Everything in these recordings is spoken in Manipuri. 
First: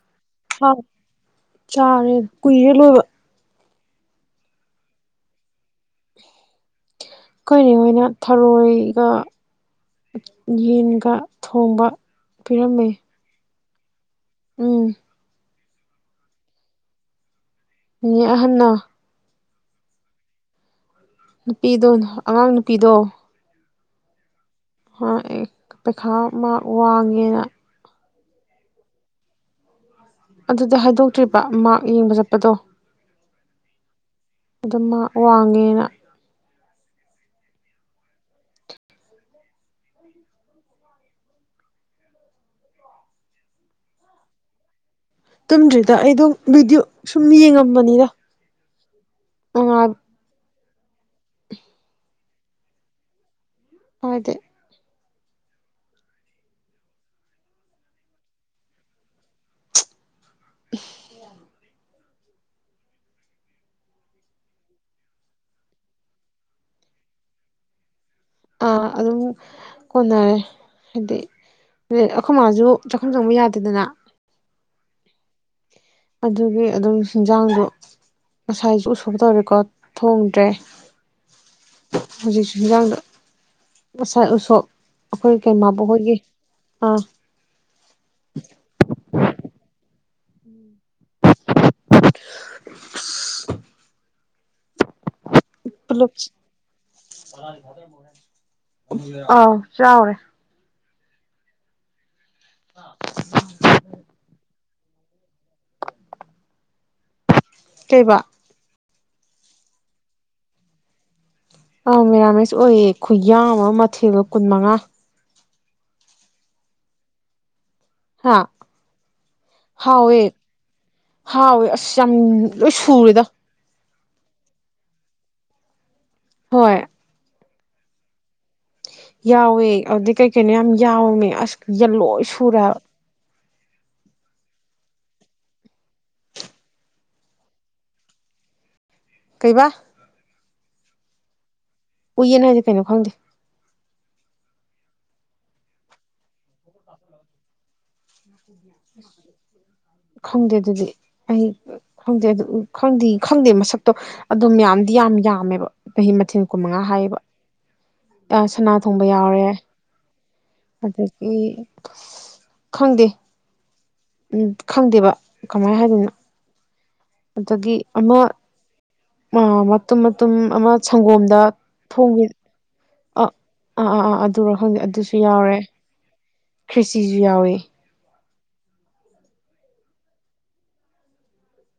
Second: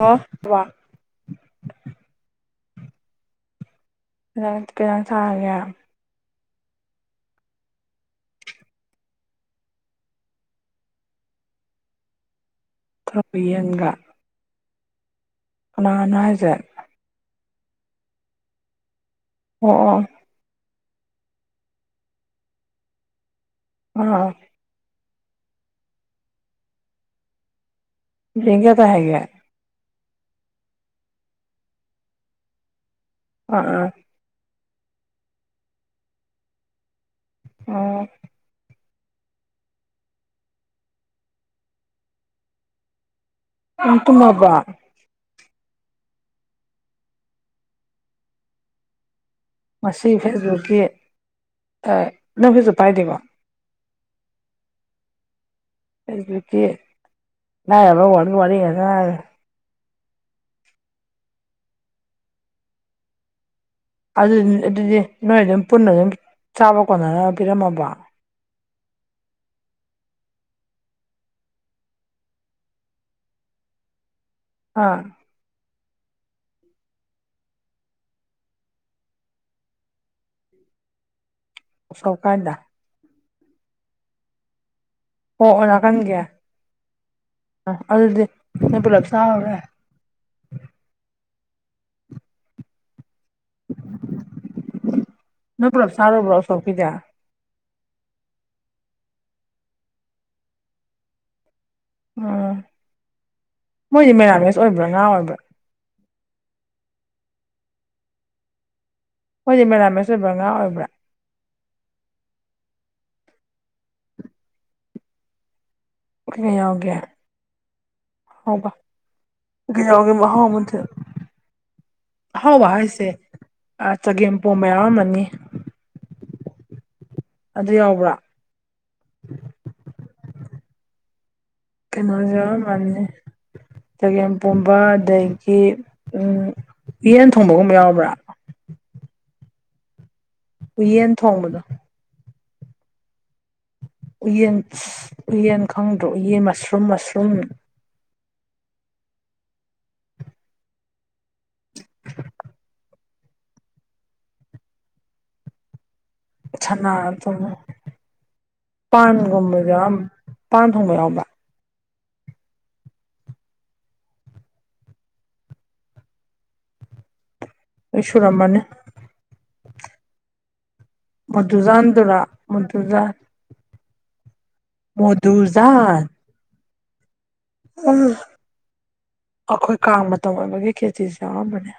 ꯑꯣ ꯍꯥꯎ ꯆꯥꯔꯦ ꯀꯨꯏꯔꯦ ꯂꯣꯏꯕ ꯔꯟ ꯀꯩ ꯏꯟꯖꯥꯡ ꯆꯥꯔꯒꯦ ꯈꯣꯏ ꯅꯦ ꯍꯣꯏꯅꯦ ꯊꯔꯣꯏꯒ ꯌꯦꯟꯒ ꯊꯣꯡꯕ ꯄꯤꯔꯝꯃꯦ ꯎꯅꯤ [unintelligible] ꯎꯝ ꯀꯅꯥꯅꯣ ꯍꯥꯏꯁꯦ ꯅꯦ ꯑꯍꯜꯅ ꯑꯣ ꯑꯣ ꯅꯨꯄꯤꯗꯣ ꯑꯉꯥꯡ ꯅꯨꯄꯤꯗꯣ ꯎꯥ [unintelligible] ꯍꯣꯏ ꯑꯩ ꯄꯩꯈꯥ ꯃꯥꯛ ꯋꯥꯡꯉꯦꯅ ꯔꯦꯟꯛ ꯀꯌꯥ ꯇꯥꯏ ꯍꯥꯏꯒꯦ ꯑꯗꯨꯗꯤ ꯍꯥꯏꯗꯣꯛꯇ꯭ꯔꯤꯕ ꯃꯥꯛ ꯌꯦꯡꯕ ꯆꯠꯄꯗꯣ ꯎꯝ ꯎꯝ ꯑꯗꯨꯝ ꯃꯥꯛ ꯋꯥꯡꯉꯦꯅ ꯎꯝ ꯎꯝ [inaudible] ꯑꯣ [inaudible] ꯅꯪ ꯇꯨꯝꯃꯕ ꯇꯨꯝꯗ꯭ꯔꯤꯗ ꯑꯩꯗꯣ ꯚꯤꯗꯤꯑꯣ ꯁꯨꯝ ꯌꯦꯡꯉꯝꯕꯅꯤꯗ ꯅꯨꯡꯉꯥꯏ ꯉꯁꯤ ꯐꯦꯁꯕꯨꯛꯀꯤ ꯑꯥ ꯅꯪ ꯐꯦꯁꯕꯨꯛ ꯄꯥꯏꯗꯦꯀꯣ ꯄꯥꯏꯗꯦ ꯑꯗꯨꯒꯤ ꯂꯥꯏꯔꯕ ꯋꯥꯔꯗ ꯒꯤ ꯋꯥꯔꯤ ꯉꯥꯛꯇꯥ ꯉꯏꯔꯦ ꯑꯝꯍ [unintelligible] ꯑꯗꯨꯗꯤ ꯑꯗꯨꯗꯤ ꯅꯣꯏ ꯑꯗꯨꯝ ꯄꯨꯟꯅ ꯑꯗꯨꯝ ꯆꯥꯕ ꯀꯣꯟꯅꯅꯕ ꯄꯤꯔꯝꯃꯕꯣ ꯑꯥ ꯑꯗꯨꯝ ꯀꯣꯟꯅꯔꯦ ꯍꯥꯏꯗꯤ ꯑꯗꯩꯩ ꯑꯩꯈꯣꯏ ꯃꯥꯁꯨ ꯆꯥꯛꯈꯨꯝ ꯆꯪꯕ ꯌꯥꯗꯦꯗꯅ ꯑꯥ ꯑꯗꯨꯒꯤ ꯑꯗꯨꯝ ꯍꯤꯟꯖꯥꯡꯗꯨ ꯉꯁꯥꯏꯁꯨ ꯎꯁꯣꯕ ꯇꯧꯔꯦꯀꯣ ꯊꯣꯡꯗ꯭ꯔꯦ ꯎꯁꯣꯞ ꯀꯥꯏꯗ ꯍꯧꯖꯤꯛꯁꯨ ꯍꯤꯖꯥꯡꯗꯨ ꯉꯁꯥꯏ ꯎꯁꯣꯕ ꯍ ꯑꯣ ꯅꯥꯀꯟꯒꯤ ꯑꯥ ꯑꯗꯨꯗꯤ ꯅꯣꯏ ꯄꯨꯂꯞ ꯆꯥꯎꯔꯦ ꯎꯝ ꯅꯣꯏ ꯄꯨꯂꯞ ꯆꯥꯔꯨꯕꯔꯣ ꯎꯁꯣꯕ ꯀꯤꯗꯦ ꯑꯥꯎ ꯆꯥꯎꯔꯦ ꯎꯝ ꯃꯣꯏꯗꯤ ꯃꯦꯔꯥꯃꯤꯁ ꯑꯣꯏꯕ꯭ꯔꯥ ꯉꯥ ꯑꯣꯏꯕ꯭ꯔꯥ ꯀꯩꯕ ꯃꯣꯏꯗꯤ ꯃꯦꯔꯥꯃꯤꯁ ꯑꯣꯏꯕ꯭ꯔꯥ ꯉꯥ ꯑꯣꯏꯕ꯭ꯔꯥ ꯑꯥꯎ ꯃꯦꯔꯥꯃꯤꯁ ꯑꯣꯏꯌꯦ ꯈꯨꯌꯥꯝ ꯑꯃ ꯃꯊꯦꯜꯗꯣ ꯀꯨꯟ ꯃꯉꯥ ꯃꯌꯥꯝꯒꯤ ꯍꯥ ꯍꯥꯎꯕꯥ ꯀꯩꯅꯣꯒꯤ ꯍꯥꯎꯋꯦ ꯒꯤ ꯃꯍꯥꯎ ꯑꯃ ꯊꯣꯛꯏ ꯍꯥꯎꯋꯦ ꯑꯁ ꯌꯥꯝ ꯑꯍꯥꯎꯕ ꯂꯣꯏ ꯍꯥꯏꯁꯦ ꯁꯨꯔꯦꯗ ꯆꯒꯦꯝꯄꯣꯝꯕ ꯌꯥꯎꯔꯝꯃꯅꯤ ꯍꯣꯏ ꯑꯗꯨ ꯌꯥꯎꯕ꯭ꯔꯥ ꯌꯥꯎꯋꯦ ꯑꯗꯨꯗꯩꯩ ꯀꯩ ꯀꯩꯅꯣ ꯌꯥꯝ ꯌꯥꯎꯃꯦ ꯑꯁ ꯌꯦꯟꯁꯥꯡ ꯂꯣꯏ ꯀꯩꯅꯣꯁꯨ ꯁꯨꯔꯦ ꯍꯥꯏꯕ ꯌꯥꯎꯔꯝꯃꯅꯤ ꯆꯒꯦꯝ ꯄꯣꯝꯕ ꯑꯗꯒꯤ ꯎꯌꯦꯟ ꯊꯣꯡꯕꯒꯨꯝꯕ ꯌꯥꯎꯕ꯭ꯔꯥ ꯀꯩꯕ ꯎꯨꯌꯦꯟ ꯊꯣꯡꯕꯗꯣ ꯎꯌꯦꯟ ꯍꯥꯏꯁꯦ ꯀꯩꯅꯣ ꯈꯪꯗꯦ ꯎꯌꯦꯟ ꯎꯌꯦꯟ ꯈꯪꯗ꯭ꯔꯣ ꯎꯌꯦꯟ ꯃꯁꯔꯨꯝ ꯃꯁꯔꯨꯝ ꯈꯪꯗꯦ ꯑꯗꯨꯗꯤ ꯑꯩ ꯈꯪꯗꯦ ꯑꯗꯨ ꯈꯪꯗꯦ ꯈꯪꯗꯦ ꯃꯁꯛꯇꯣ ꯑꯗꯨꯝ ꯌꯥꯝꯗꯤ ꯌꯥꯝ ꯌꯥꯝꯃꯦꯕ ꯃꯁꯛ ꯁꯅꯥ ꯇꯧꯕꯔꯥ ꯑ ꯁꯅꯥ ꯊꯣꯡꯕ ꯌꯥꯎꯔꯦ ꯄꯥꯟꯒꯨꯝꯕꯁꯨ ꯌꯥꯎꯔꯝꯃꯅꯤ ꯄꯥꯟ ꯊꯣꯡꯕ ꯌꯥꯎꯕ꯭ꯔ ꯑꯗꯒꯤ ꯈꯪꯗꯦ ꯎꯝ ꯈꯪꯗꯦꯕ ꯀꯃꯥꯏꯅ ꯍꯥꯏꯗꯣꯏꯅꯣ ꯑꯗꯒꯤ ꯂꯣꯏ ꯑꯃ ꯁꯨꯔꯝꯃꯅꯤ ꯑꯥ ꯃꯇꯨꯝ ꯃꯇꯨꯝ ꯑꯃ ꯁꯪꯒꯣꯝꯗ ꯊꯣꯡꯕꯤ ꯑꯗꯨꯗ ꯑ ꯑꯥ ꯑꯥ ꯑꯥ ꯑꯗꯨꯔ ꯑꯗꯨꯁꯨ ꯌꯥꯎꯔꯦ ꯃꯣꯗꯨꯖꯥꯟ ꯈ꯭ꯔꯦꯆꯤꯁꯨ ꯌꯥꯎꯏ ꯎꯝ ꯑꯩꯈꯣꯏ ꯀꯥꯡ ꯃꯇꯝ ꯑꯣꯏꯕꯒꯤ ꯈ꯭ꯔꯦꯆꯤꯁꯨ ꯌꯥꯎꯔꯝꯃꯅꯤ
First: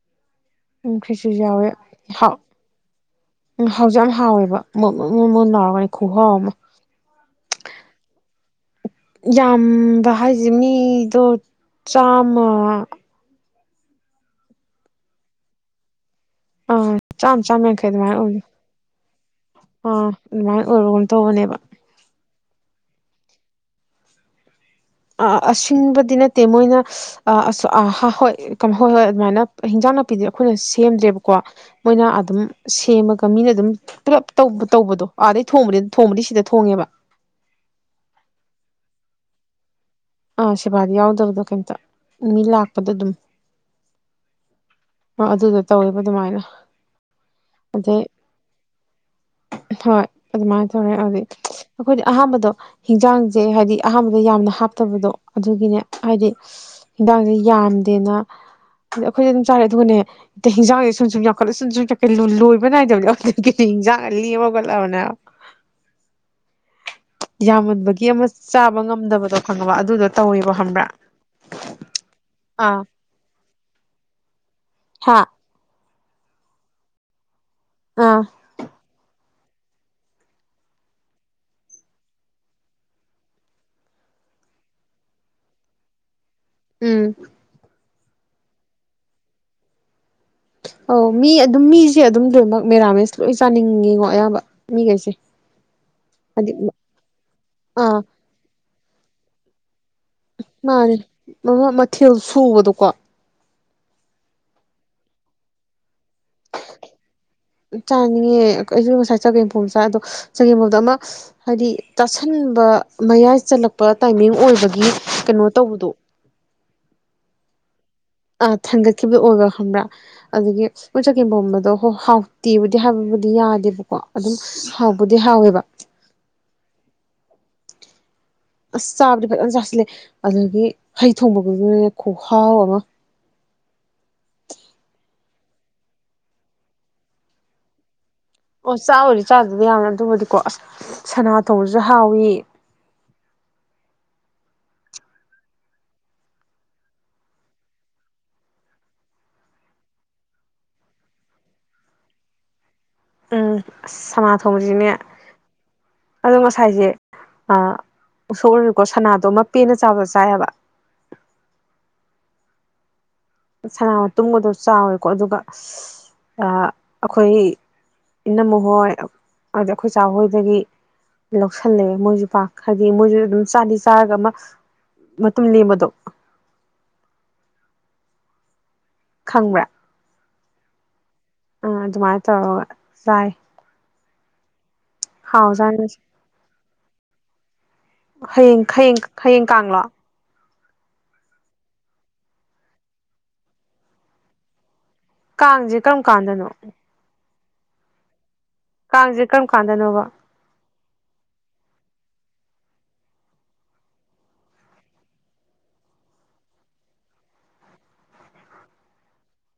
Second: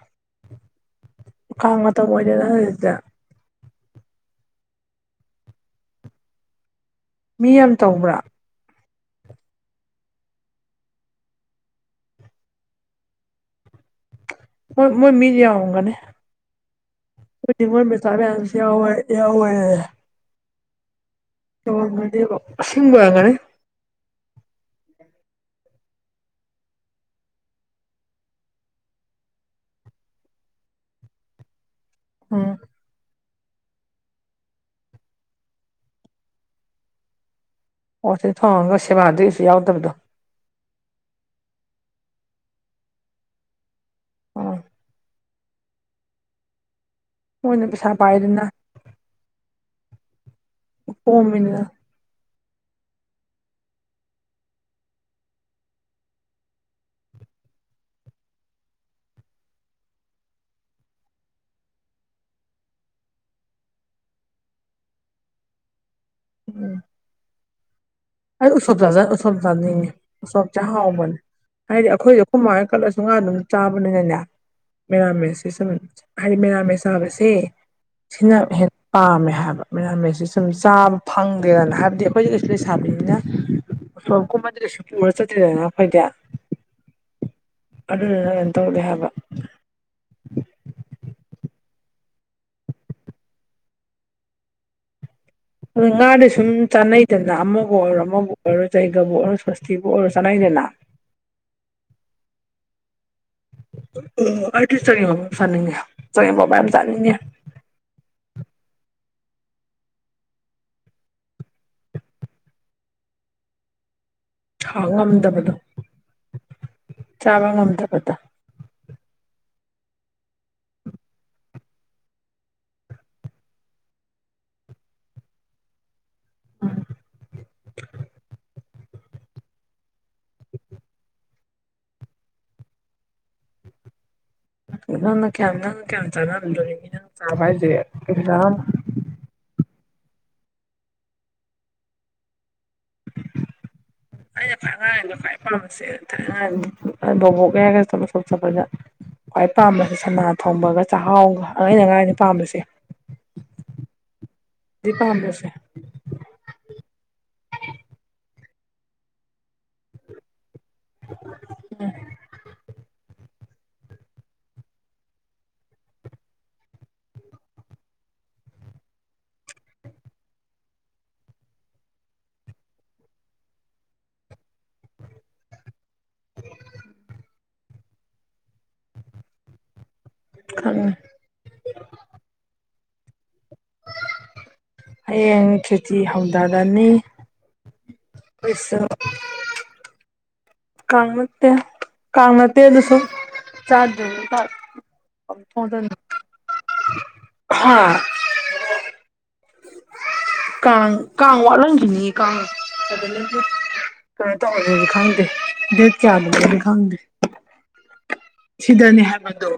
ꯎꯝ ꯈ꯭ꯔꯤꯁꯤꯁꯨ ꯌꯥꯎꯋꯦ ꯀꯥꯡ ꯃꯇꯝ ꯍꯥꯎ ꯑꯣꯏꯔꯦꯗꯅ ꯍꯧꯖꯤꯛꯇꯤ ꯎꯝ ꯍꯥꯎꯖꯨ ꯌꯥꯝ ꯍꯥꯎꯋꯦꯕ ꯃꯣꯟ ꯃꯣꯟ ꯂꯥꯎꯔꯒꯅꯦ ꯈꯨꯍꯥꯎ ꯑꯃ ꯃꯤ ꯌꯥꯝ ꯇꯧꯕ꯭ꯔꯥ ꯌꯥꯝꯕ ꯍꯥꯏꯁꯦ ꯃꯤꯗꯣ ꯆꯥꯝꯃ ꯃꯣꯏ ꯃꯣꯏ ꯃꯤ ꯌꯥꯝꯃꯝꯒꯅꯤ ꯑꯥ ꯆꯥꯝꯃ ꯃꯣꯏꯗꯤ ꯆꯥꯝꯃ ꯃꯣꯏ ꯌꯥꯡꯈꯩ ꯃꯆꯥ ꯑꯗꯨꯃꯥꯏꯅ ꯑꯣꯏ ꯃꯌꯥꯝꯁꯨ ꯌꯥꯎꯕꯅꯤꯅꯅꯦ ꯑꯥ ꯑꯗꯨꯃꯥꯏꯅ ꯑꯣꯏꯕꯒꯨꯝ ꯇꯧꯕꯅꯦꯕ ꯑꯁꯤꯡꯕ ꯑꯣꯏꯔꯝꯒꯅꯤ ꯑꯁꯤꯡꯕꯗꯤ ꯅꯠꯇꯦ ꯃꯣꯏꯅ ꯑꯁ ꯑ ꯍꯣꯏ ꯍꯥ ꯍꯣꯏ ꯍꯣꯏ ꯑꯗꯨꯃꯥꯏꯅ ꯍꯤꯟꯖꯥꯡ ꯅꯥꯄꯤꯗꯤ ꯑꯩꯈꯣꯏꯅ ꯁꯦꯝꯗ꯭ꯔꯦꯕꯀꯣ ꯃꯣꯏꯅ ꯑꯗꯨꯝ ꯎꯝ ꯁꯦꯝꯃꯒ ꯃꯤꯅ ꯑꯗꯨꯝ ꯄꯨꯂꯞ ꯇꯧꯕ ꯇꯧꯕꯗꯣ ꯑꯥꯗꯩ ꯊꯣꯡꯕꯗꯤ ꯊꯣꯡꯕꯗꯤ ꯁꯤꯗ ꯊꯣꯡꯉꯦꯕ ꯑꯣ ꯁꯤ ꯊꯣꯡꯉꯒ ꯁꯦꯕꯥꯗꯤ ꯀꯩꯁꯨ ꯌꯥꯎꯗꯕꯗꯣ ꯑ ꯁꯦꯕꯥꯗꯤ ꯌꯥꯎꯗꯕꯗꯣ ꯀꯩꯝꯇ ꯃꯤ ꯂꯥꯛꯄꯗ ꯑꯗꯨꯝ ꯎꯝ ꯑꯗꯨꯗꯣ ꯇꯧꯋꯦꯕ ꯑꯗꯨꯃꯥꯏꯅ ꯃꯣꯏꯅ ꯄꯩꯁꯥ ꯑꯗꯩ ꯄꯥꯏꯗꯅ ꯍꯣꯏ ꯑꯗꯨꯃꯥꯏꯅ ꯇꯧꯔꯦ ꯑꯗꯨꯗꯤ ꯀꯣꯝꯃꯤꯗꯅ ꯑꯩꯈꯣꯏꯗꯤ ꯑꯍꯥꯟꯕꯗꯣ ꯍꯤꯟꯖꯥꯡꯁꯦ ꯍꯥꯏꯗꯤ ꯑꯍꯥꯟꯕꯗ ꯌꯥꯝꯅ ꯍꯥꯞꯇꯕꯗꯣ ꯑꯗꯨꯒꯤꯅꯦ ꯍꯥꯏꯗꯤ ꯍꯤꯟꯖꯥꯡꯁꯦ ꯌꯥꯝꯗꯦꯅ ꯑꯩꯈꯣꯏꯗꯤ ꯑꯗꯨꯝ ꯆꯥꯔꯦ ꯑꯗꯨꯒꯅꯦ ꯍꯤꯟꯖꯥꯡꯁꯦ ꯁꯨꯝ ꯁꯨꯝ ꯌꯥꯝꯈꯠꯂꯛ ꯁꯨꯝ ꯁꯨꯝ ꯌꯥꯝꯈꯠ ꯂꯣꯏꯕ ꯅꯥꯏꯗꯕꯅꯦ ꯑꯗꯨꯗꯒꯤ ꯍꯤꯟꯖꯥꯡꯒ ꯂꯦꯝꯒꯠꯂꯕꯅꯦ ꯍꯥꯏꯕ ꯎꯝ ꯌꯥꯝꯃꯟꯕꯒꯤ ꯑꯃ ꯑꯩ ꯎꯁꯣꯞ ꯆꯥꯕ ꯆꯥꯖ ꯎꯁꯣꯞ ꯉꯝꯗꯕꯗꯣ ꯈꯪꯉꯕ ꯆꯥꯅꯤꯡꯉꯦ ꯑꯗꯨꯗꯣ ꯎꯁꯣꯞ ꯇꯧꯋꯦꯕ ꯆꯥ ꯈꯪꯕ꯭ꯔꯥ ꯍꯥꯎꯕꯅꯦ ꯍꯥꯏꯗꯤ ꯑꯩꯈꯣꯏ ꯑꯩꯈꯣꯏꯃꯅ ꯑꯥ ꯈꯠꯂꯁꯨ ꯉꯥ ꯑꯗꯨꯝ ꯆꯥꯕꯅꯤꯅꯅꯦ ꯍꯥ ꯃꯦꯔꯥꯃꯦꯁ [unintelligible] ꯍꯥꯏꯗꯤ ꯃꯦꯔꯥꯃꯦꯁ ꯆꯥꯕꯁꯦ ꯑꯥ ꯁꯤꯅ ꯍꯦꯟ ꯄꯥꯝꯃꯦ ꯍꯥꯏꯕ ꯃꯦꯔꯥ ꯃꯦꯁ ꯁꯦ ꯁꯨꯝ ꯆꯥꯕ ꯐꯪꯗꯦꯗꯅ ꯍꯥꯏꯕꯗꯤ ꯑꯩꯈꯣꯏꯖꯦ ꯀꯩꯁꯨ ꯂꯩ ꯁꯥꯕꯤ ꯅ ꯎꯁꯣꯞ ꯀꯨꯝꯃꯗ ꯀꯩꯁꯨ ꯄꯨꯔꯥ ꯆꯠꯇꯦꯗꯅ ꯑꯈꯣꯏꯗꯦ ꯎꯝ ꯑꯗꯨꯗꯨꯅ ꯀꯩꯅꯣ ꯇꯧꯗꯦ ꯍꯥꯏꯕ ꯑꯧ ꯃꯤ ꯑꯗꯨꯝ ꯃꯤꯖꯦ ꯑꯗꯨꯝ ꯂꯣꯏꯅꯃꯛ ꯃꯦꯔꯥꯃꯦꯁ ꯂꯣꯏ ꯆꯥꯅꯤꯡꯉꯤꯉꯣ ꯑꯌꯥꯝꯕ ꯃꯤꯒꯩꯁꯦ ꯉꯥꯗꯥ ꯁꯨꯝ ꯆꯥꯅꯩꯗꯅ ꯑꯃꯕꯨ ꯑꯥ ꯑꯣꯏꯔꯣ ꯑꯃꯕꯨ ꯑꯣꯏꯔꯣ ꯖꯩꯒꯕꯨ ꯑꯣꯏꯔꯣ ꯁꯣꯁꯇꯤꯕꯨ ꯑꯣꯏꯔꯣ ꯆꯥꯅꯩꯗꯅ ꯃꯥꯅꯦ [unintelligible] ꯃꯊꯦꯜ ꯁꯨꯕꯗꯣꯀꯣ ꯑ ꯑꯩ ꯆꯒꯦꯝ ꯑꯃꯨꯛ ꯆꯥꯅꯤꯡꯉꯦ ꯆꯒꯦꯝ ꯄꯣꯝꯕ ꯃꯌꯥꯝ ꯆꯥꯅꯤꯡꯉꯦ ꯆꯥꯅꯤꯡꯉꯦ ꯑꯛ ꯑꯩꯖꯨ ꯉꯁꯥꯏ ꯆꯒꯦꯝꯄꯣꯝ ꯆꯥ ꯑꯗꯣ ꯆꯒꯦꯝꯄꯣꯕꯗꯣ ꯑꯃ ꯍꯥꯏꯗꯤ ꯇꯥꯁꯟꯕ ꯃꯌꯥꯏ ꯆꯠꯂꯛꯄ ꯇꯥꯏꯃꯤꯡ ꯊꯥꯡ ꯑꯣꯏꯕꯒꯤ ꯀꯩꯅꯣ ꯉꯝꯗꯕꯗꯣ ꯇꯧꯕꯗꯣ ꯆꯥꯕ ꯉꯝꯗꯕꯗꯣ ꯑ ꯊꯟꯒꯠꯈꯤꯕ ꯑꯣꯏꯕ ꯈꯪꯕ꯭ꯔꯥ ꯑꯗꯨꯒꯤ ꯃꯣꯏ ꯆꯒꯦꯝ ꯄꯣꯝꯕꯗꯣ ꯍꯣ ꯍꯥꯎꯇꯦꯕꯨꯗꯤ ꯍꯥꯏꯕꯕꯨꯗꯤ ꯌꯥꯗꯦꯕꯀꯣ ꯑꯗꯨꯝ ꯍꯥꯎꯕꯨꯗꯤ ꯍꯥꯎꯋꯦꯕ ꯎꯝ ꯑꯁ ꯆꯥꯕꯗꯤ ꯐꯖꯅ ꯆꯥꯁꯤꯜꯂꯦ ꯑꯗꯒꯤ ꯍꯩ ꯊꯣꯡꯕꯒꯒꯅꯦ ꯈꯨꯍꯥꯎ ꯑꯃ ꯅꯪꯅ ꯀꯌꯥꯝ ꯅꯪꯅ ꯀꯌꯥꯝ ꯆꯥꯅ ꯉꯝꯗꯧꯔꯤꯒꯦ ꯅꯪ ꯆꯥꯕ ꯍꯥꯏꯖꯦ ꯀꯩꯁꯨ ꯆꯥꯔꯝꯃꯣꯏ ꯑꯣ ꯆꯥꯕꯨꯗꯤ ꯆꯥꯗꯦꯗ ꯌꯥꯝ ꯌꯥꯝ ꯑꯗꯨꯕꯨꯗꯤꯀꯣ ꯑꯁ ꯁꯅꯥ ꯊꯣꯡꯕꯖꯨ ꯍꯥꯎꯌꯤ [inaudible] ꯑꯩꯅ ꯈ꯭ꯋꯥꯏ ꯑꯉꯥꯡ ꯑꯣꯏꯉꯩ ꯈ꯭ꯋꯥꯏ ꯄꯥꯝꯕ [unintelligible] ꯕꯣꯕꯣꯛꯒ ꯑꯩꯒ ꯊꯕꯛ ꯁꯨꯝ ꯆꯠꯄꯗ ꯈ꯭ꯋꯥꯏ ꯄꯥꯝꯕꯁꯦ ꯁꯅꯥ ꯊꯣꯡꯕꯒ ꯆꯥꯛꯍꯥꯎꯒ ꯑꯥꯏꯅ ꯑꯉꯥꯡ ꯑꯣꯏꯔꯤꯉꯩꯗ ꯄꯥꯝꯕꯁꯦ ꯎꯝ ꯑꯁ ꯁꯅꯥ ꯊꯣꯡꯕꯖꯤꯅꯦ ꯗꯤ ꯄꯥꯝꯕꯁꯦ ꯑꯗꯣ ꯉꯁꯥꯏꯁꯦ ꯑꯥ ꯎꯁꯣꯞ ꯑꯣꯏꯔꯀꯣ ꯁꯅꯥꯗꯣꯃ ꯄꯦꯟꯅ ꯆꯥꯕ ꯆꯥꯏꯍꯥꯕ [unintelligible] ꯁꯅꯥ ꯇꯨꯝꯕꯗꯣ ꯆꯥꯎꯌꯦꯀꯣ ꯑꯗꯨꯒ ꯑꯁ ꯑ ꯑꯩꯈꯣꯏ ꯏꯅꯝꯃꯥ ꯍꯣꯏ ꯑꯗ ꯑꯈꯣꯏ ꯆꯥ ꯍꯣꯏꯗꯒꯤ ꯂꯧꯁꯜꯂꯦ ꯃꯣꯏꯁꯨ ꯄꯥꯛ ꯍꯥꯏꯗꯤ ꯃꯣꯏꯁꯨ ꯑꯗꯨꯝ ꯆꯥꯗꯤ ꯆꯥꯔꯒ ꯑꯃ ꯃꯇꯨꯝ ꯂꯦꯝꯕꯗꯣ ꯈꯪꯕ꯭ꯔꯥ ꯈꯪꯉꯦ ꯑꯥ ꯑꯗꯨꯃꯥꯏꯅ ꯇꯧꯔꯒ ꯆꯥꯏ ꯍꯌꯦꯡ ꯍꯥꯎꯖꯥꯠꯅꯤ ꯈꯦꯠꯆ꯭ꯔꯤ ꯍꯧꯗꯔꯅꯤ ꯍꯌꯦꯡ ꯍꯌꯦꯡ ꯍꯌꯦꯡ ꯀꯥꯡꯂꯣ ꯀꯥꯡ ꯅꯠꯇꯦ ꯀꯥꯡ ꯅꯠꯇꯦ ꯑꯗꯨꯁꯨ ꯆꯥꯗꯔꯕ ꯀꯥꯟ ꯀꯥꯡꯖꯦ ꯀꯔꯝ ꯀꯥꯟꯗꯅꯣ ꯍꯥꯥ ꯀꯥꯡꯖꯦ ꯀꯔꯝ ꯀꯥꯟꯗꯅꯣꯕ ꯀꯥꯡ ꯀꯥꯡ ꯋꯠꯂꯝꯈꯤꯅꯤ ꯀꯥꯡ [unintelligible] ꯀꯩꯅꯣ ꯗꯧꯍꯧꯗꯗꯤ ꯈꯪꯗꯦ ꯗꯦꯠ ꯀꯌꯥꯗꯅꯣꯗꯤ ꯈꯪꯗꯦ ꯁꯤꯗꯅꯦ ꯍꯥꯏꯕ ꯗꯣ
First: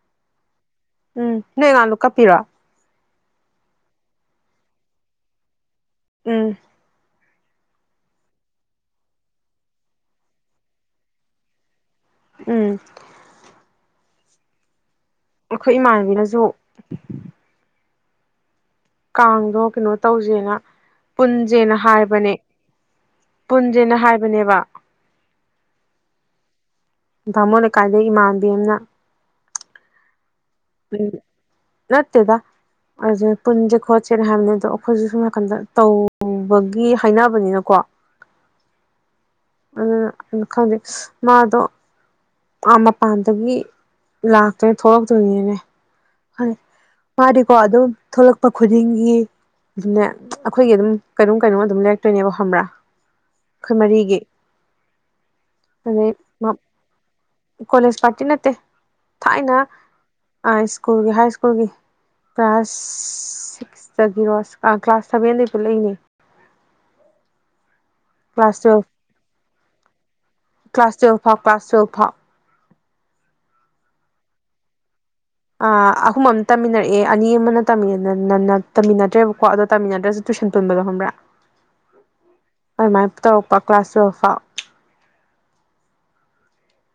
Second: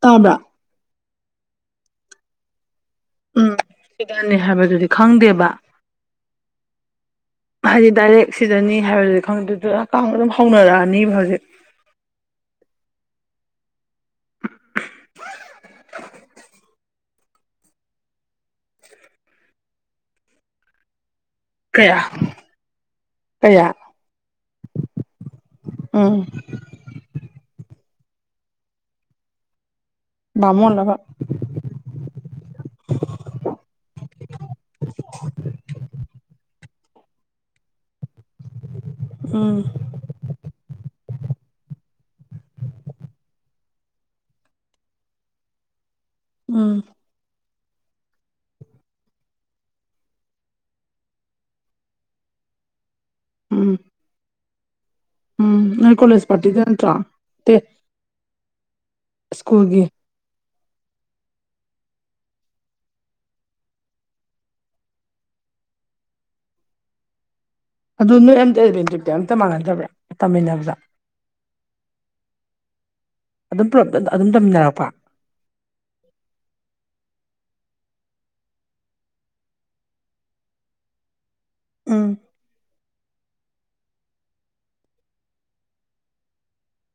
ꯇꯥꯕ꯭ꯔ ꯎꯝ ꯅꯣꯏ ꯑꯉꯥꯡꯗꯣ ꯀꯞꯄꯤꯔꯣ ꯎꯝ ꯄꯤꯗꯅꯤ ꯍꯥꯏꯕꯗꯨꯗꯤ ꯈꯪꯗꯦꯕ ꯎꯝ ꯍꯥꯏꯗꯤ ꯗꯥꯏꯔꯦꯛ ꯁꯤꯗꯅꯤ ꯍꯥꯏꯕꯗꯨꯗꯤ ꯈꯪꯗꯨꯗ ꯀꯥꯡ ꯑꯗꯨꯝ ꯍꯧꯅꯔꯛꯑꯅꯤꯕ ꯍꯧꯖꯤꯛ ꯎꯝ ꯑꯩꯈꯣꯏ ꯏꯃꯥꯟꯅꯕꯤꯅꯖꯨ ꯀꯥꯡꯗꯣ ꯀꯩꯅꯣ ꯇꯧꯖꯦꯅ ꯄꯨꯟ ꯖꯦꯅ ꯀꯌꯥ ꯍꯥꯏꯕꯅꯦ ꯀꯌꯥ ꯄꯨꯟꯖꯦꯅ ꯍꯥꯏꯕꯅꯦꯕ ꯎꯝ ꯕꯃꯣꯟ ꯂꯩꯀꯥꯏꯗꯩ ꯏꯃꯥꯟꯅꯕꯤ ꯑꯃꯅ ꯕꯃꯣꯟ ꯎꯝ ꯅꯠꯇꯦꯗ ꯍꯩꯖꯤꯛ ꯄꯨꯟꯁꯦ ꯈꯣꯠꯁꯦꯅ ꯍꯥꯏꯕꯅꯤ ꯑꯗꯣ ꯑꯩꯈꯣꯏꯁꯨ ꯁꯣꯝ ꯅꯥꯀꯟꯗ ꯇꯧꯕꯒꯤ ꯍꯥꯏꯅꯕꯅꯤꯅ ꯀꯣ ꯎꯝ ꯑꯗꯨꯅ ꯈꯪꯗꯦ ꯃꯥꯗꯣ ꯑꯥ ꯃꯄꯥꯟꯗꯒꯤ ꯂꯥꯛꯇꯣꯏ ꯊꯣꯛꯂꯛꯇꯣꯏꯅꯦꯅꯦ ꯐꯩ ꯎꯝ ꯃꯥꯗꯤꯀꯣ ꯑꯗꯨꯝ ꯊꯣꯛꯂꯛꯄ ꯈꯨꯗꯤꯡꯒꯤ ꯑꯗꯨꯅꯦ ꯑꯩꯈꯣꯏꯒꯤ ꯑꯗꯨꯝ ꯀꯩꯅꯣꯝ ꯀꯩꯅꯣꯝ ꯑꯗꯨꯝ ꯂꯩꯔꯛꯇꯣꯏꯅꯦꯕ ꯈꯪꯕ꯭ꯔꯥ ꯎꯝ ꯑꯈꯣꯏ ꯃꯔꯤꯒꯤ ꯎꯝ ꯅꯣꯏ ꯑꯗꯩ ꯀꯣꯂꯦꯖ ꯄ꯭ꯔꯥꯇꯤꯗ ꯅꯠꯇ꯭ꯔꯣ ꯇꯦ ꯀꯣꯂꯦꯖ ꯄ꯭ꯔꯥꯇꯤ ꯅꯠꯇꯦ ꯊꯥꯏꯅ ꯁ꯭ꯀꯨꯜꯒꯤ ꯑ ꯁ꯭ꯀꯨꯜꯒꯤ ꯍꯥꯏ ꯁ꯭ꯀꯨꯜꯒꯤ ꯀ꯭ꯂꯥꯁ ꯁꯤꯛꯁꯇꯒꯤꯔꯣ ꯀ꯭ꯂꯥꯁ ꯁꯚꯦꯟꯗꯩ ꯄꯨꯂꯛꯏꯅꯦ ꯑꯗꯨ ꯅꯣꯏ ꯀ꯭ꯂꯥꯁ ꯑꯝꯇ ꯇꯨꯌꯦꯜꯐ ꯔꯦꯟꯗꯤꯞꯇꯤ ꯑꯝꯇ ꯃꯥꯟꯅꯗꯕ꯭ꯔꯥ ꯇꯝꯃꯤꯟꯅꯕꯗ ꯀ꯭ꯂꯥꯁ ꯇꯨꯌꯦꯜ ꯐꯥꯎ ꯀ꯭ꯂꯥꯁ ꯇꯨꯌꯦꯜ ꯐꯥꯎ ꯑꯗꯨꯝ ꯄꯨꯂꯞ ꯇ ꯑꯗꯨꯝ ꯇꯝꯃꯤꯟꯅꯔꯛꯄ꯭ꯔꯣ ꯑ ꯑꯍꯨꯝ ꯑꯝꯇꯝꯃꯤꯟꯅꯔꯛꯑꯦ ꯑꯅꯤ ꯑꯃꯅ ꯇꯝꯃꯤꯟꯅ-ꯅ-ꯅ ꯇꯝꯃꯤꯅꯗ꯭ꯔꯦꯕꯀꯣ ꯑꯗꯣ ꯇꯝꯃꯤꯟꯅꯗ꯭ꯔꯁꯨ ꯇꯨꯏꯁꯟ ꯄꯨꯟꯕꯗꯣ ꯈꯪꯕ꯭ꯔꯥ ꯎꯝ ꯃꯥꯏ ꯃꯥꯏꯅ ꯇꯧꯔꯛꯄ ꯀ꯭ꯂꯥꯁ ꯇꯨꯌꯦꯜꯐ ꯐꯥꯎ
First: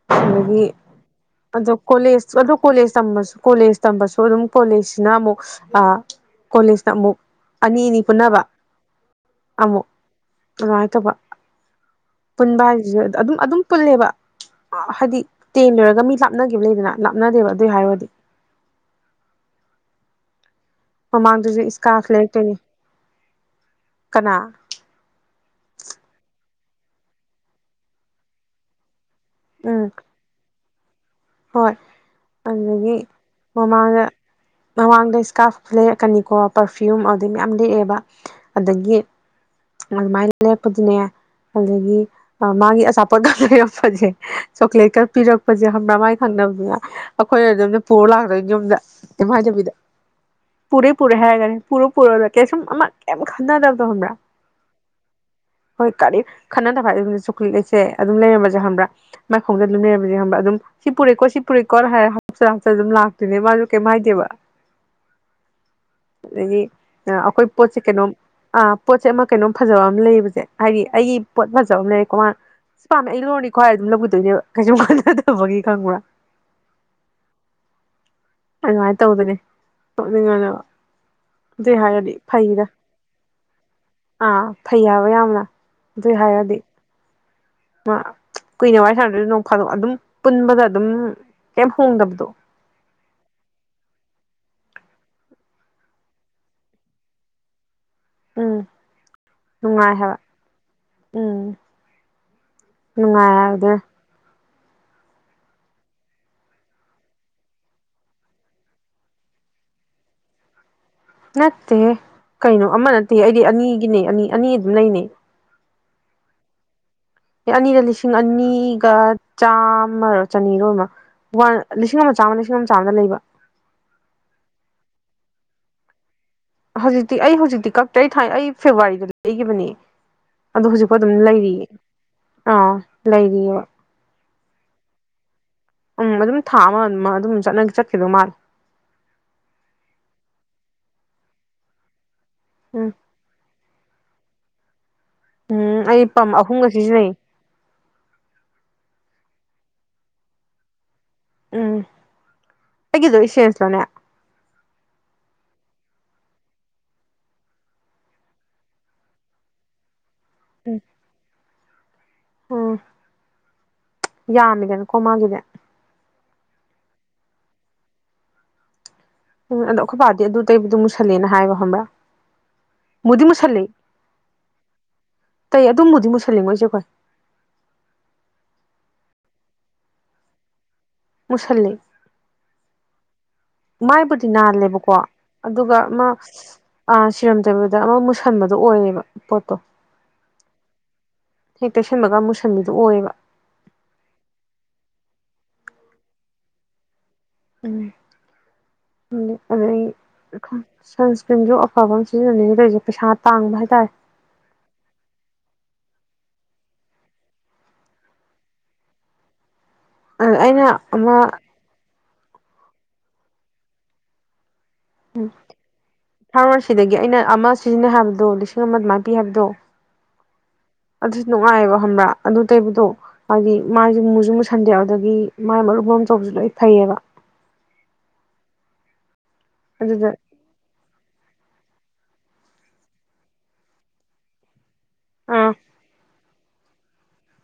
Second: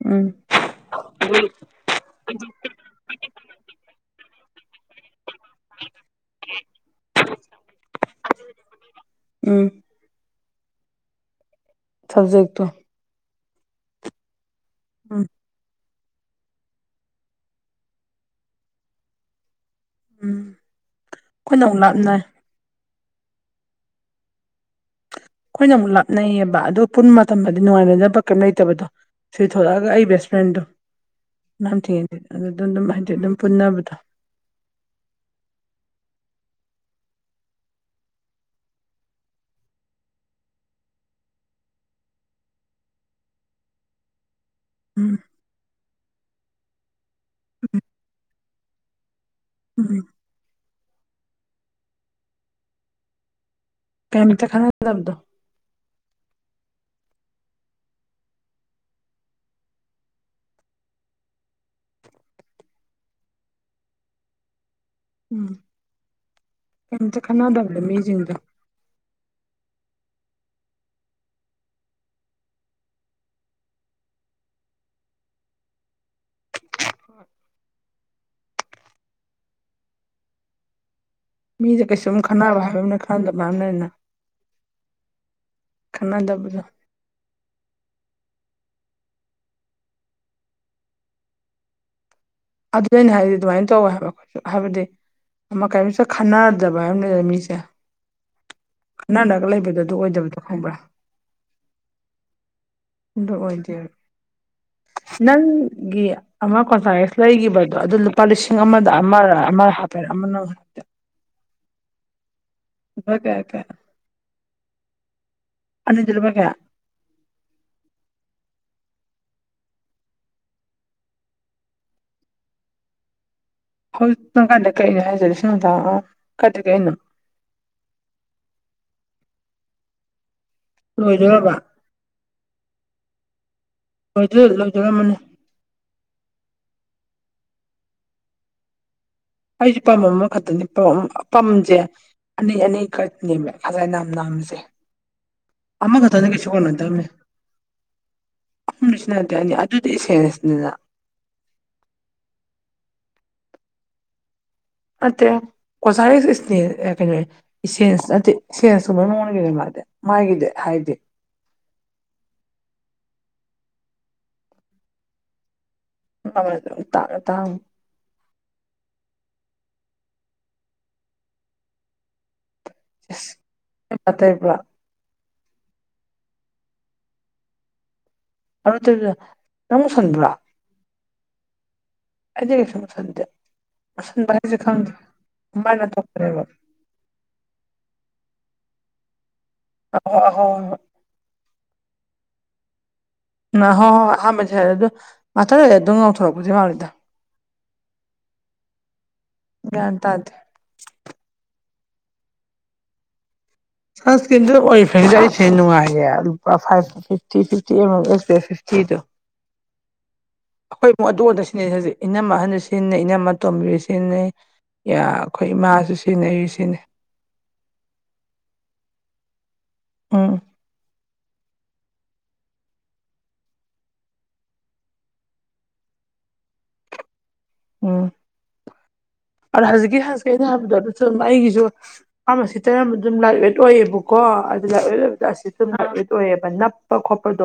ꯎꯝ ꯑꯗꯒꯤ ꯑꯗꯨꯛ ꯀꯣꯂꯦꯖ ꯑꯗꯨ ꯀꯣꯂꯦꯖ ꯇꯝ ꯃꯁꯨ ꯀꯣꯂꯦꯖ ꯇꯝꯕꯁꯨ ꯑꯗꯨꯝ ꯀꯣꯂꯦꯖꯁꯤꯅ ꯑꯃꯨꯛ ꯑꯥ ꯀꯣꯂꯦꯖꯇ ꯑꯃꯨꯛ ꯑꯅꯤ ꯑꯅꯤ ꯄꯨꯟꯅꯕ ꯎꯝ ꯑꯃꯨꯛ ꯑꯗꯨꯃꯥꯏꯇꯧꯕ ꯄꯨꯟꯕ ꯁꯕꯖꯦꯛꯇꯣ ꯍꯥꯏꯁꯤꯁꯨ ꯑꯗꯨꯝ ꯑꯗꯨꯝ ꯄꯨꯜꯂꯦꯕ ꯍꯥꯏꯗꯤ ꯎꯝ ꯇꯦꯟ ꯂꯣꯏꯔꯒ ꯃꯤ ꯂꯥꯞꯅꯒꯤꯕ ꯂꯩꯗꯅ ꯂꯥꯞꯅꯗꯦꯕ ꯑꯗꯨꯏ ꯍꯥꯏꯔꯨꯔꯗꯤ ꯎꯝ ꯃꯃꯥꯡꯗꯁꯨ ꯑꯩꯈꯣꯏꯅ ꯑꯃꯨꯛ ꯏ꯭ꯁꯀ꯭ꯔꯥꯐ ꯂꯥꯞꯅꯩ ꯂꯩꯛꯇꯣꯏꯅꯤ ꯀꯅꯥ ꯑꯩꯈꯣꯏꯅ ꯑꯃꯨꯛ ꯂꯥꯞꯅꯩꯌꯦꯕ ꯑꯗꯨ ꯄꯨꯟꯕ ꯃꯇꯝꯗꯗꯤ ꯅꯨꯡꯉꯥꯏꯅꯗꯕ ꯀꯔꯤꯝ ꯂꯩꯇꯕꯗꯣ ꯁꯤ ꯊꯣꯛꯂꯛꯑꯒ ꯎꯝ ꯑꯩ ꯕꯦꯁ ꯐ꯭ꯔꯦꯟꯗꯣ ꯍꯣꯏ ꯅꯍꯥꯟ ꯊꯦꯡꯅꯩ ꯑꯗꯨꯗ ꯑꯗꯨꯝ ꯑꯗꯒꯤ ꯍꯥꯏꯗꯤ ꯑꯗꯨꯝ ꯄꯨꯟꯅꯕꯗꯣ ꯃꯃꯥꯡꯗ ꯃꯃꯥꯡꯗ ꯏ꯭ꯁꯀ꯭ꯔꯥꯐ ꯂꯩꯔꯛꯀꯅꯤꯀꯣ ꯄꯥꯔꯐ꯭ꯌꯨꯝ ꯑꯗꯩ ꯃꯌꯥꯝ ꯂꯩꯔꯑꯦꯕ ꯑꯗꯒꯤ ꯃꯥꯏ ꯃꯥꯏꯅ ꯂꯦꯞꯄꯗꯤ ꯃꯌꯥꯝ ꯑꯗꯒꯤ ꯃꯥꯒꯤ ꯑꯆꯥꯄꯣꯠꯀ ꯄꯤꯔꯛꯄꯁꯦ ꯆꯣꯛꯀ꯭ꯂꯦꯠꯀ ꯎꯝ ꯄꯤꯔꯛꯄꯁꯦ ꯈꯝꯕ꯭ꯔꯃꯥꯏ ꯈꯪꯉꯕꯗꯨꯅ ꯑꯩꯈꯣꯏꯅ ꯑꯗꯨꯝꯅ ꯄꯨꯔ ꯂꯥꯛꯇꯣꯏꯅꯦ ꯌꯨꯝꯗ ꯏꯃꯥꯟꯅꯕꯤꯗꯨ ꯎꯝ ꯄꯨꯔꯦ ꯄꯨꯔꯦ ꯍꯥꯏꯔꯒꯅ ꯄꯨꯔꯣ ꯄꯨꯔꯣ ꯀꯩꯁꯨꯝ ꯑꯃ ꯀꯩꯝ ꯈꯟꯅꯗꯕꯗꯣ ꯈꯪꯕ꯭ꯔ ꯀꯩꯝꯇ ꯈꯟꯅꯗꯕꯗꯣ ꯍꯣꯏ ꯀꯔꯤ ꯈꯟꯅꯗꯕ ꯍꯥꯏ ꯆꯣꯛꯂꯦꯠꯁꯦ ꯑꯗꯨꯝ ꯂꯩꯔꯝꯕꯁꯦ ꯈꯪꯕ꯭ꯔꯥ ꯃꯥꯏꯐꯃꯨꯡꯗ ꯑꯗꯨꯝ ꯂꯩꯔꯝꯕꯁꯦ ꯈꯡꯕ꯭ꯔꯥ ꯑꯗꯨꯝ ꯁꯤ ꯄꯨꯔꯦꯀꯣ ꯁꯤ ꯄꯨꯔꯦꯀꯣ ꯍꯥꯏ ꯍꯥꯞꯆꯤꯜ ꯍꯥꯞꯆꯤꯜ ꯑꯗꯨꯝ ꯂꯥꯛꯇꯣꯏꯅꯦꯕ ꯃꯥꯁꯨ ꯀꯩꯝ ꯍꯥꯏꯗꯦꯕ ꯎꯝ ꯑꯗꯒꯤ ꯑ ꯀꯩꯝꯇ ꯑꯩꯈꯣꯏ ꯄꯣꯠꯁꯦ ꯈꯟꯅꯗꯕꯗꯣ ꯀꯩꯅꯣꯝ ꯃꯤꯁꯤꯡꯗꯣ ꯑ ꯄꯣꯠꯁꯦ ꯑꯃ ꯀꯩꯅꯣꯝ ꯐꯖꯕ ꯑꯃ ꯂꯩꯕꯁꯦ ꯍꯥꯏꯗꯤ ꯑꯩꯒꯤ ꯄꯣꯠ ꯐꯖꯕ ꯑꯃ ꯂꯩ ꯀꯣ ꯃ ꯁꯤ ꯄꯥꯝꯃꯦ ꯑꯩ ꯂꯧꯔꯅꯤꯀꯣ ꯍꯥꯏꯔꯗꯤ ꯑꯗꯨꯝ ꯂꯧꯒꯤꯗꯣꯏꯅꯦꯕ ꯀꯩꯁꯨꯝ ꯈꯟꯅꯗꯕꯒꯤ ꯈꯪꯕ꯭ꯔꯥ ꯑꯗꯨꯃꯥꯏꯅ ꯇꯧꯗꯣꯏꯅꯦ ꯅꯣꯛꯅꯤꯡꯉꯗꯕ ꯑꯗꯨꯏ ꯃꯤꯁꯦ ꯍꯥꯏꯔꯗꯤ ꯀꯩꯁꯨꯝ ꯈꯟꯅꯕ ꯐꯩꯗ ꯍꯥꯏꯕ ꯑꯃꯅ ꯈꯟꯅꯗꯕ ꯍꯥꯏꯕ ꯑꯃꯅ ꯑꯥ ꯐꯩ ꯍꯥꯏꯕ ꯌꯥꯝꯅ ꯑꯗꯨꯏ ꯍꯥꯏꯔꯗꯤ ꯈꯟꯅꯗꯕꯗꯣ ꯃꯥ ꯀꯨꯏꯅ ꯋꯥꯔꯤ ꯁꯥꯟꯅꯗ꯭ꯔꯁꯨ ꯅꯣꯡ ꯐꯥꯗꯣꯛ ꯑꯗꯨꯝ ꯄꯨꯟꯕꯗ ꯑꯗꯨꯝ ꯀꯩꯝ ꯍꯣꯡꯗꯕꯗꯣ ꯑꯗꯨ ꯑꯩꯅ ꯍꯥꯏꯗꯤ ꯑꯗꯨꯃꯥꯏꯅ ꯇꯧ ꯍꯥꯏꯕ ꯑꯩꯈꯣꯏꯁꯨ ꯍꯥꯏꯕꯗꯤ ꯑꯃ ꯀꯔꯤꯝꯇ ꯈꯟꯅꯗꯕ ꯍꯥꯏꯕ ꯂꯩꯗꯅ ꯃꯤꯁꯦ ꯎꯝ ꯅꯛꯅꯒ ꯂꯩꯕꯗꯨ ꯑꯗꯨ ꯅꯨꯡꯉꯥꯏ ꯍꯥꯏꯕ ꯑꯣꯏꯗꯕꯗꯣ ꯈꯪꯕ꯭ꯔꯥ ꯎꯝ ꯑꯗꯨ ꯅꯨꯡꯉꯥꯏ [unintelligible] ꯑꯣꯏꯗꯦꯕ ꯅꯪꯒꯤ ꯑꯃ ꯀꯣꯟꯐꯥꯌꯔ ꯂꯩꯈꯤꯕꯗꯣ ꯑꯗꯨ ꯂꯨꯄꯥ ꯂꯤꯁꯤꯡ ꯑꯃꯗ ꯑꯃꯔ ꯑꯃ ꯍꯥꯞꯄꯦ ꯑꯃꯅ ꯅꯠꯇꯦꯍꯦ ꯀꯩꯅꯣ ꯑꯃ ꯂꯨꯄꯥ ꯅꯠꯇꯦ ꯀꯌꯥ ꯑꯩꯗꯤ ꯀꯌꯥ ꯑꯅꯤꯒꯤꯅꯦ ꯑꯅꯤ ꯑꯅꯤ ꯑꯗꯨꯝ ꯂꯩꯅꯦ ꯑꯅꯤꯗ ꯂꯨꯄꯥ ꯀꯌꯥ ꯑꯦ ꯑꯅꯤꯗ ꯂꯤꯁꯤꯡ ꯑꯅꯤꯒ ꯆꯥꯝꯃꯔ ꯆꯅꯤꯔꯣ ꯑꯣꯏꯃꯥ ꯋꯥꯟ ꯂꯤꯁꯤꯡ ꯑꯃ ꯆꯥꯝꯃ ꯂꯤꯁꯤꯡ ꯑꯃ ꯆꯥꯝꯗ ꯂꯩꯕ ꯍꯧꯖꯤꯛ ꯅꯪ ꯀꯥꯏꯗꯩ ꯀꯛꯏꯅꯣ ꯍꯥꯏꯖꯦ ꯂꯤꯁꯤꯡ ꯑꯃ ꯆꯥꯝꯃ ꯑꯣ ꯀꯥꯏꯗꯩ ꯀꯛꯏꯅꯣ ꯇꯤ ꯑꯩ ꯍꯧꯖꯤꯛꯇꯤ ꯀꯛꯇ꯭ꯔꯦ ꯑꯩ ꯊꯥꯏ ꯑꯩ ꯐꯦꯕꯋꯥꯔꯤꯗ ꯂꯩꯒꯤꯕꯅꯦ ꯑꯗꯣ ꯍꯧꯖꯤꯛꯐꯥꯎ ꯑꯗꯨꯝ ꯂꯣꯏꯗꯣꯔꯕ ꯂꯩꯔꯤꯌꯦ ꯑꯥ ꯂꯩꯔꯤꯑꯕ ꯂꯣꯏꯗꯤ ꯂꯧꯗꯣꯔꯝꯃꯅꯤ ꯎꯝ ꯑꯗꯨꯝ ꯊꯥ ꯑꯃ ꯑꯃ ꯑꯗꯨꯝ ꯆꯠꯅ ꯆꯠꯈꯤꯕ ꯃꯥꯜꯂꯤ ꯑꯩꯁꯨ ꯄꯝ ꯑꯃꯈꯛꯇꯅꯤ ꯄꯝ ꯄꯝꯁꯦ ꯑꯅꯤ ꯎꯝ ꯑꯅꯤꯈꯛ ꯅꯦꯝꯃꯦ ꯈꯖꯥꯏ ꯅꯥꯝ ꯅꯥꯝꯃꯁꯦ ꯎꯝ ꯑꯩ ꯑꯃꯈꯛꯇꯅ ꯄꯝ ꯀꯩꯁꯨ ꯑꯍꯨꯝꯒ ꯀꯣꯟꯅꯗꯕꯅꯦ ꯁꯤꯖꯤꯟꯅꯩ ꯎꯝ ꯁꯤꯅꯗꯦ ꯑꯅꯤ ꯑꯗꯨꯗꯤ ꯏꯁꯦꯟꯁꯅꯤꯅ ꯎꯝ ꯑꯩꯒꯤꯗꯣ ꯏꯆꯦꯟꯁꯂꯅꯦ ꯑꯠꯇꯦ ꯀꯣꯁꯥꯏꯔꯤ ꯏꯁꯅꯦ ꯑꯦ ꯀꯩꯅꯦ ꯏꯁꯦꯟꯁ ꯅꯠꯇꯦ ꯏꯁꯦꯟꯁ ꯀꯨꯝꯕꯩ ꯃꯑꯣꯡꯅꯤ ꯀꯩꯅꯣꯃꯥꯗꯤ ꯃꯥꯥꯏꯒꯤꯗꯤ ꯎꯝ ꯍꯥꯏꯗꯤ ꯎꯝ ꯌꯥꯝꯃꯤꯗꯅꯀꯣ ꯃꯥꯒꯤꯗꯤ ꯎꯤ ꯑꯃ ꯑꯗꯨꯝ ꯑꯇꯥꯡ ꯑꯇꯥꯡ ꯎꯝ ꯑꯗꯣ ꯑꯩꯈꯣꯏ ꯄꯥꯗꯤ ꯑꯗꯨ ꯇꯩꯕꯗꯣ ꯃꯨꯁꯜꯂꯦꯅ ꯍꯥꯏꯕ ꯈꯪꯕ꯭ꯔꯥ ꯃꯨꯗꯤ ꯃꯨꯁꯜꯂꯦ ꯏꯁ ꯇꯩꯕ꯭ꯔꯥ ꯑꯗꯣ ꯃꯨꯗꯤ ꯃꯨꯁꯜꯂꯤꯉꯣ ꯏꯆꯦꯈꯣꯏ ꯑꯗꯨꯔ ꯅꯪ ꯃꯨꯁꯟꯕ꯭ꯔꯥ ꯃꯨꯁꯜꯂꯦ ꯑꯩꯗꯤ ꯀꯩꯁꯨ ꯃꯨꯁꯟꯗꯦ ꯃꯥꯏꯕꯨꯗꯤ ꯃꯨꯁꯟꯕ ꯍꯥꯏꯁꯦ ꯅꯥꯜꯂꯦꯕꯀꯣ ꯈꯪꯗꯦ ꯑꯗꯨꯒ ꯃꯥꯏꯅ ꯑꯃ ꯊꯣꯛꯄꯅꯦꯕ ꯑꯥ ꯁꯤꯔꯝ ꯇꯩꯕꯗ ꯑꯃ ꯃꯨꯁꯟꯕꯗꯣ ꯑꯣꯏꯌꯦꯕ ꯄꯣꯠꯇꯣ ꯑ ꯑꯍꯣ ꯑꯍꯣ ꯍꯣꯏ ꯍꯣꯏ ꯍꯦꯛ ꯇꯩꯁꯟꯕꯒ ꯃꯨꯁꯟꯕꯗꯨ ꯑꯣꯏꯕ ꯑ ꯍꯣꯏ ꯍꯣꯏ ꯑꯍꯥꯟꯕꯗꯤ ꯍꯥꯏꯔꯦ ꯑꯗꯨ ꯉꯥꯛꯇꯪ ꯂꯩꯔ ꯑꯗꯨꯝ ꯉꯧꯊꯣꯔꯛꯄꯗꯤ ꯃꯥꯜꯂꯤꯗ ꯎꯝ ꯒ꯭ꯌꯥꯟ ꯇꯥꯗꯦ ꯑꯗꯩ ꯁꯟꯁꯀ꯭ꯔꯤꯟꯁꯨ ꯑꯐꯕ ꯑꯃ ꯁꯤꯖꯤꯟꯅꯅꯤꯡꯉꯤ ꯇꯧꯏꯖꯦ ꯄꯩꯁꯥ ꯇꯥꯡꯕ ꯍꯥꯏꯇꯥꯔꯦ ꯁꯟꯁꯀ꯭ꯔꯤꯟꯗꯨ ꯑꯣꯔꯤ ꯐ꯭ꯔꯦꯝꯒꯤꯗꯣ ꯑꯩꯁꯦ ꯅꯨꯡꯉꯥꯏꯌꯦ ꯂꯨꯄꯥ five fifty fifty S P F ꯐꯤꯐꯇꯤꯗꯣ [inaudible] ꯑꯩꯅ ꯑꯩꯈꯣꯏ ꯏꯃꯨꯡ ꯑꯃ ꯑꯗꯨ ꯉꯥꯛꯇ ꯁꯤꯖꯤꯟꯅꯩ ꯍꯧꯖꯤꯛ ꯏꯅꯝꯃ ꯑꯍꯟꯁꯨ ꯁꯤꯖꯤꯟꯅꯩ ꯏꯅꯝꯃ ꯑꯇꯣꯝꯕꯤꯁꯨ ꯁꯤꯖꯤꯟꯅꯩ ꯑ ꯑꯩꯈꯣꯏ ꯏꯃꯥꯁꯨ ꯁꯤꯖꯤꯟꯅꯩ ꯑꯩꯖꯨ ꯁꯤꯖꯤꯟꯅꯩ ꯒꯤ ꯑꯩꯅ ꯑꯃ ꯁꯤꯖꯤꯟꯅꯩ ꯍꯥꯏꯕꯗꯣ ꯂꯤꯁꯤꯡ ꯑꯃ ꯑꯗꯨꯃꯥꯏꯅ ꯄꯤ ꯍꯥꯏꯕꯗꯣ ꯎꯝ ꯑꯗꯨꯗꯤ ꯅꯨꯡꯉꯥꯏꯑꯕ ꯈꯪꯕ꯭ꯔꯥ ꯑꯗꯨ ꯇꯩꯕꯗꯣ ꯍꯥꯏꯗꯤ ꯃꯥꯏꯖꯨ ꯃꯨꯖꯨ ꯃꯨꯁꯟꯗꯦ ꯑꯗꯨꯗꯒꯤ ꯃꯥꯥꯏ ꯃꯔꯨꯝ ꯃꯔꯨꯝ ꯇꯧꯕꯁꯨ ꯂꯣꯏ ꯐꯩꯑꯕ ꯎꯝ ꯑꯖ ꯍꯖꯤꯛꯀꯤ ꯑꯗꯨꯗ ꯍꯥꯏ ꯀꯤ ꯑꯩꯅ ꯍꯥꯏꯕꯗꯣ ꯑꯗꯨꯨꯁꯨ ꯑꯩꯒꯤꯁꯨ ꯐꯥꯔꯃꯥꯁꯤ ꯇꯩꯔꯝꯕꯗꯣ ꯑꯗꯨꯝ ꯂꯥꯏꯠ ꯋꯦꯠ ꯑꯣꯏꯌꯦꯕꯀꯣ ꯑꯗ ꯑꯗꯨ ꯂꯥꯏꯠ ꯋꯦꯠ ꯑꯣꯏꯕꯗꯣ ꯑꯁꯤ ꯑꯥ ꯁꯨꯝ ꯂꯥꯏꯠ ꯋꯦꯠ ꯑꯣꯏꯑꯦꯕ ꯅꯞꯄ ꯈꯣꯠꯄꯗꯣ